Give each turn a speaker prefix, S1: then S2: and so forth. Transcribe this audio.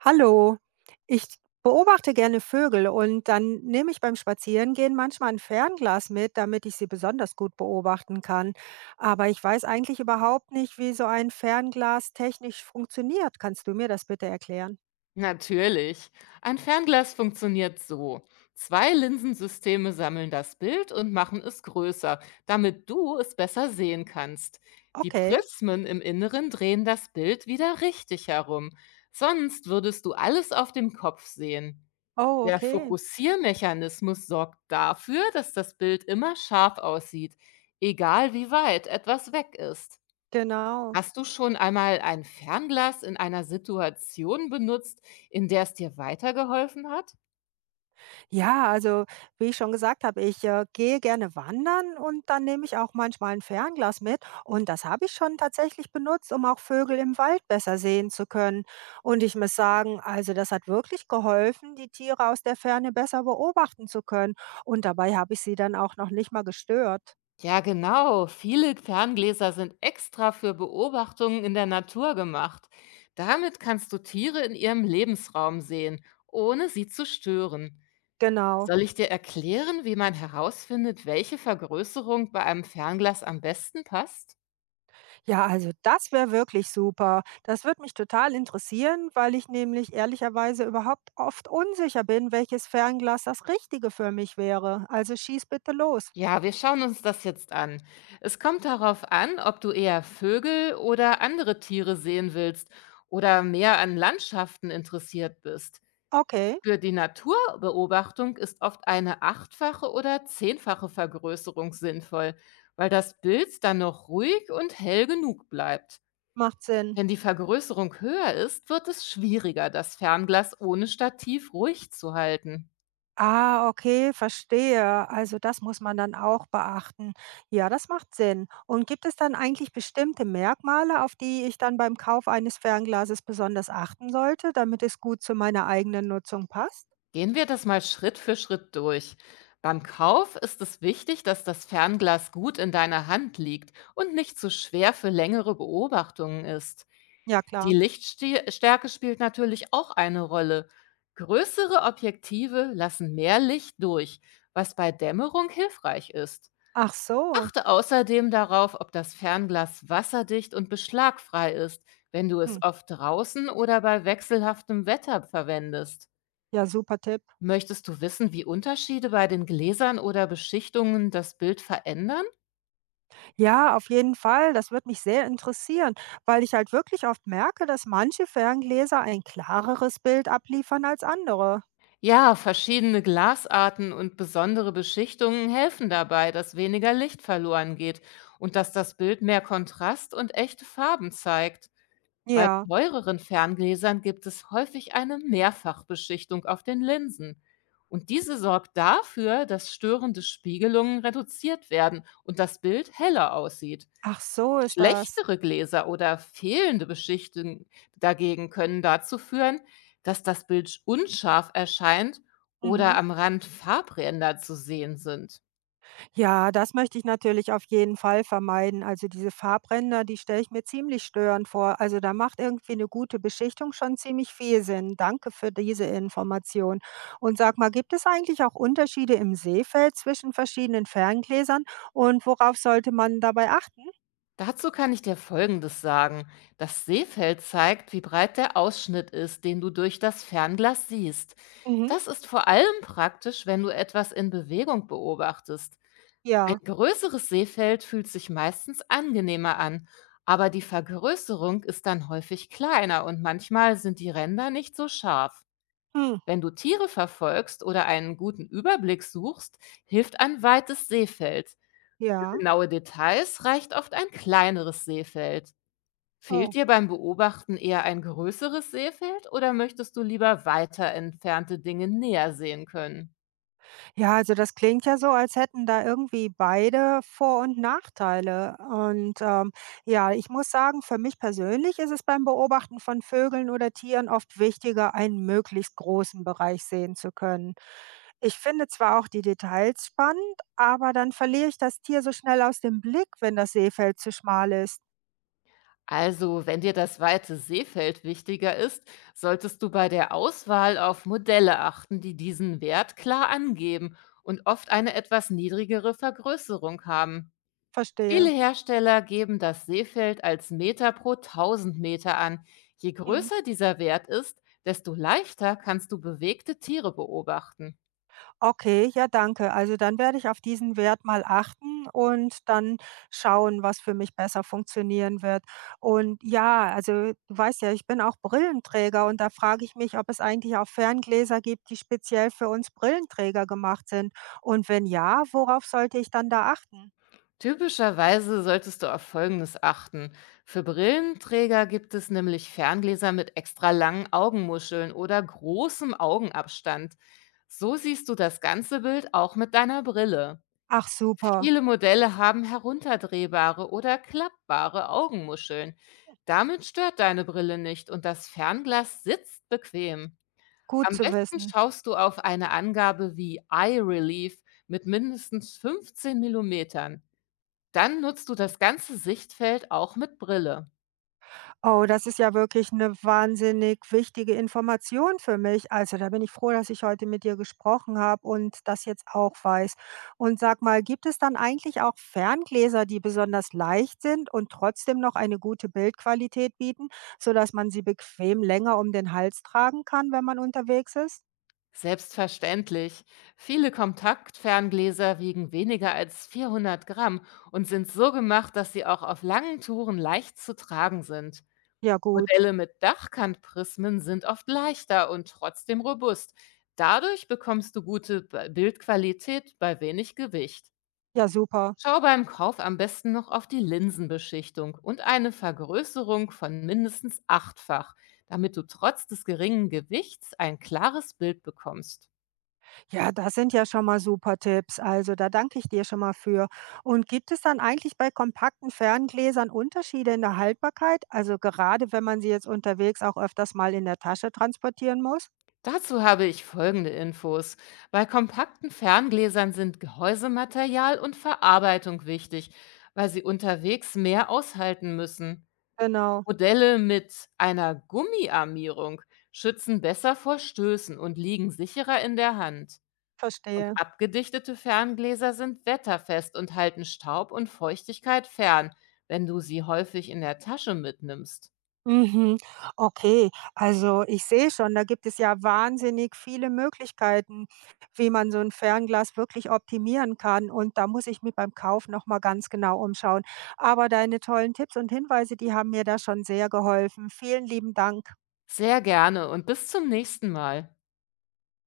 S1: Hallo, ich beobachte gerne Vögel und dann nehme ich beim Spazierengehen manchmal ein Fernglas mit, damit ich sie besonders gut beobachten kann. Aber ich weiß eigentlich überhaupt nicht, wie so ein Fernglas technisch funktioniert. Kannst du mir das bitte erklären?
S2: Natürlich. Ein Fernglas funktioniert so. Zwei Linsensysteme sammeln das Bild und machen es größer, damit du es besser sehen kannst. Die
S1: Okay.
S2: Prismen im Inneren drehen das Bild wieder richtig herum. Sonst würdest du alles auf dem Kopf sehen.
S1: Oh,
S2: Der
S1: okay.
S2: Fokussiermechanismus sorgt dafür, dass das Bild immer scharf aussieht, egal wie weit etwas weg ist.
S1: Genau.
S2: Hast du schon einmal ein Fernglas in einer Situation benutzt, in der es dir weitergeholfen hat?
S1: Ja, also wie ich schon gesagt habe, ich gehe gerne wandern und dann nehme ich auch manchmal ein Fernglas mit. Und das habe ich schon tatsächlich benutzt, um auch Vögel im Wald besser sehen zu können. Und ich muss sagen, also das hat wirklich geholfen, die Tiere aus der Ferne besser beobachten zu können. Und dabei habe ich sie dann auch noch nicht mal gestört.
S2: Ja, genau. Viele Ferngläser sind extra für Beobachtungen in der Natur gemacht. Damit kannst du Tiere in ihrem Lebensraum sehen, ohne sie zu stören.
S1: Genau.
S2: Soll ich dir erklären, wie man herausfindet, welche Vergrößerung bei einem Fernglas am besten passt?
S1: Ja, also das wäre wirklich super. Das würde mich total interessieren, weil ich nämlich ehrlicherweise überhaupt oft unsicher bin, welches Fernglas das Richtige für mich wäre. Also schieß bitte los.
S2: Ja, wir schauen uns das jetzt an. Es kommt darauf an, ob du eher Vögel oder andere Tiere sehen willst oder mehr an Landschaften interessiert bist.
S1: Okay,
S2: Für die Naturbeobachtung ist oft eine achtfache oder zehnfache Vergrößerung sinnvoll, weil das Bild dann noch ruhig und hell genug bleibt.
S1: macht Sinn.
S2: Wenn die Vergrößerung höher ist, wird es schwieriger, das Fernglas ohne Stativ ruhig zu halten.
S1: Ah, okay, verstehe. Also das muss man dann auch beachten. Ja, das macht Sinn. Und gibt es dann eigentlich bestimmte Merkmale, auf die ich dann beim Kauf eines Fernglases besonders achten sollte, damit es gut zu meiner eigenen Nutzung passt?
S2: Gehen wir das mal Schritt für Schritt durch. Beim Kauf ist es wichtig, dass das Fernglas gut in deiner Hand liegt und nicht zu schwer für längere Beobachtungen ist.
S1: Ja,
S2: Die
S1: klar.
S2: Lichtstärke spielt natürlich auch eine Rolle. Größere Objektive lassen mehr Licht durch, was bei Dämmerung hilfreich ist.
S1: Ach so.
S2: Achte außerdem darauf, ob das Fernglas wasserdicht und beschlagfrei ist, wenn du
S1: Hm.
S2: es oft draußen oder bei wechselhaftem Wetter verwendest.
S1: Ja, super Tipp.
S2: Möchtest du wissen, wie Unterschiede bei den Gläsern oder Beschichtungen das Bild verändern?
S1: Ja, auf jeden Fall. Das wird mich sehr interessieren, weil ich halt wirklich oft merke, dass manche Ferngläser ein klareres Bild abliefern als andere.
S2: Ja, verschiedene Glasarten und besondere Beschichtungen helfen dabei, dass weniger Licht verloren geht und dass das Bild mehr Kontrast und echte Farben zeigt. Bei
S1: Ja,
S2: teureren Ferngläsern gibt es häufig eine Mehrfachbeschichtung auf den Linsen. Und diese sorgt dafür, dass störende Spiegelungen reduziert werden und das Bild heller aussieht.
S1: ach so ist das.
S2: Schlechtere Gläser oder fehlende Beschichten dagegen können dazu führen, dass das Bild unscharf erscheint oder
S1: Mhm.
S2: am Rand Farbränder zu sehen sind.
S1: Ja, das möchte ich natürlich auf jeden Fall vermeiden. Also diese Farbränder, die stelle ich mir ziemlich störend vor. Also da macht irgendwie eine gute Beschichtung schon ziemlich viel Sinn. Danke für diese Information. Und sag mal, gibt es eigentlich auch Unterschiede im Sehfeld zwischen verschiedenen Ferngläsern und worauf sollte man dabei achten?
S2: Dazu kann ich dir Folgendes sagen. Das Sehfeld zeigt, wie breit der Ausschnitt ist, den du durch das Fernglas siehst.
S1: Mhm.
S2: Das ist vor allem praktisch, wenn du etwas in Bewegung beobachtest. Ein
S1: Ja.
S2: größeres Seefeld fühlt sich meistens angenehmer an, aber die Vergrößerung ist dann häufig kleiner und manchmal sind die Ränder nicht so scharf.
S1: Hm.
S2: Wenn du Tiere verfolgst oder einen guten Überblick suchst, hilft ein weites Seefeld. Für
S1: Ja.
S2: genaue Details reicht oft ein kleineres Seefeld. Fehlt
S1: Oh.
S2: dir beim Beobachten eher ein größeres Seefeld oder möchtest du lieber weiter entfernte Dinge näher sehen können?
S1: Ja, also das klingt ja so, als hätten da irgendwie beide Vor und Nachteile. Und ja, ich muss sagen, für mich persönlich ist es beim Beobachten von Vögeln oder Tieren oft wichtiger, einen möglichst großen Bereich sehen zu können. Ich finde zwar auch die Details spannend, aber dann verliere ich das Tier so schnell aus dem Blick, wenn das Seefeld zu schmal ist.
S2: Also, wenn dir das weite Seefeld wichtiger ist, solltest du bei der Auswahl auf Modelle achten, die diesen Wert klar angeben und oft eine etwas niedrigere Vergrößerung haben.
S1: Verstehe.
S2: Viele Hersteller geben das Seefeld als Meter pro 1000 Meter an. Je
S1: Mhm.
S2: größer dieser Wert ist, desto leichter kannst du bewegte Tiere beobachten.
S1: Okay, ja, danke. Also dann werde ich auf diesen Wert mal achten und dann schauen, was für mich besser funktionieren wird. Und ja, also du weißt ja, ich bin auch Brillenträger und da frage ich mich, ob es eigentlich auch Ferngläser gibt, die speziell für uns Brillenträger gemacht sind. Und wenn ja, worauf sollte ich dann da achten?
S2: Typischerweise solltest du auf Folgendes achten. Für Brillenträger gibt es nämlich Ferngläser mit extra langen Augenmuscheln oder großem Augenabstand. So siehst du das ganze Bild auch mit deiner Brille.
S1: Ach super,
S2: Viele Modelle haben herunterdrehbare oder klappbare Augenmuscheln. Damit stört deine Brille nicht und das Fernglas sitzt bequem.
S1: gut
S2: Am
S1: zu
S2: besten
S1: wissen.
S2: schaust du auf eine Angabe wie Eye Relief mit mindestens 15 Millimetern. Dann nutzt du das ganze Sichtfeld auch mit Brille.
S1: Oh, das ist ja wirklich eine wahnsinnig wichtige Information für mich. Also, da bin ich froh, dass ich heute mit dir gesprochen habe und das jetzt auch weiß. Und sag mal, gibt es dann eigentlich auch Ferngläser, die besonders leicht sind und trotzdem noch eine gute Bildqualität bieten, sodass man sie bequem länger um den Hals tragen kann, wenn man unterwegs ist?
S2: Selbstverständlich. Viele Kontaktferngläser wiegen weniger als 400 Gramm und sind so gemacht, dass sie auch auf langen Touren leicht zu tragen sind.
S1: Ja gut.
S2: Modelle mit Dachkantprismen sind oft leichter und trotzdem robust. Dadurch bekommst du gute Bildqualität bei wenig Gewicht.
S1: Ja, super.
S2: Schau beim Kauf am besten noch auf die Linsenbeschichtung und eine Vergrößerung von mindestens achtfach, damit du trotz des geringen Gewichts ein klares Bild bekommst.
S1: Ja, das sind ja schon mal super Tipps. Also da danke ich dir schon mal für. Und gibt es dann eigentlich bei kompakten Ferngläsern Unterschiede in der Haltbarkeit? Also gerade wenn man sie jetzt unterwegs auch öfters mal in der Tasche transportieren muss?
S2: Dazu habe ich folgende Infos. Bei kompakten Ferngläsern sind Gehäusematerial und Verarbeitung wichtig, weil sie unterwegs mehr aushalten müssen.
S1: Genau,
S2: Modelle mit einer Gummiarmierung schützen besser vor Stößen und liegen sicherer in der Hand. Und
S1: verstehe.
S2: abgedichtete Ferngläser sind wetterfest und halten Staub und Feuchtigkeit fern, wenn du sie häufig in der Tasche mitnimmst.
S1: Mhm. Okay, also ich sehe schon, da gibt es ja wahnsinnig viele Möglichkeiten, wie man so ein Fernglas wirklich optimieren kann und da muss ich mir beim Kauf noch mal ganz genau umschauen. Aber deine tollen Tipps und Hinweise, die haben mir da schon sehr geholfen. Vielen lieben Dank.
S2: Sehr gerne und bis zum nächsten Mal.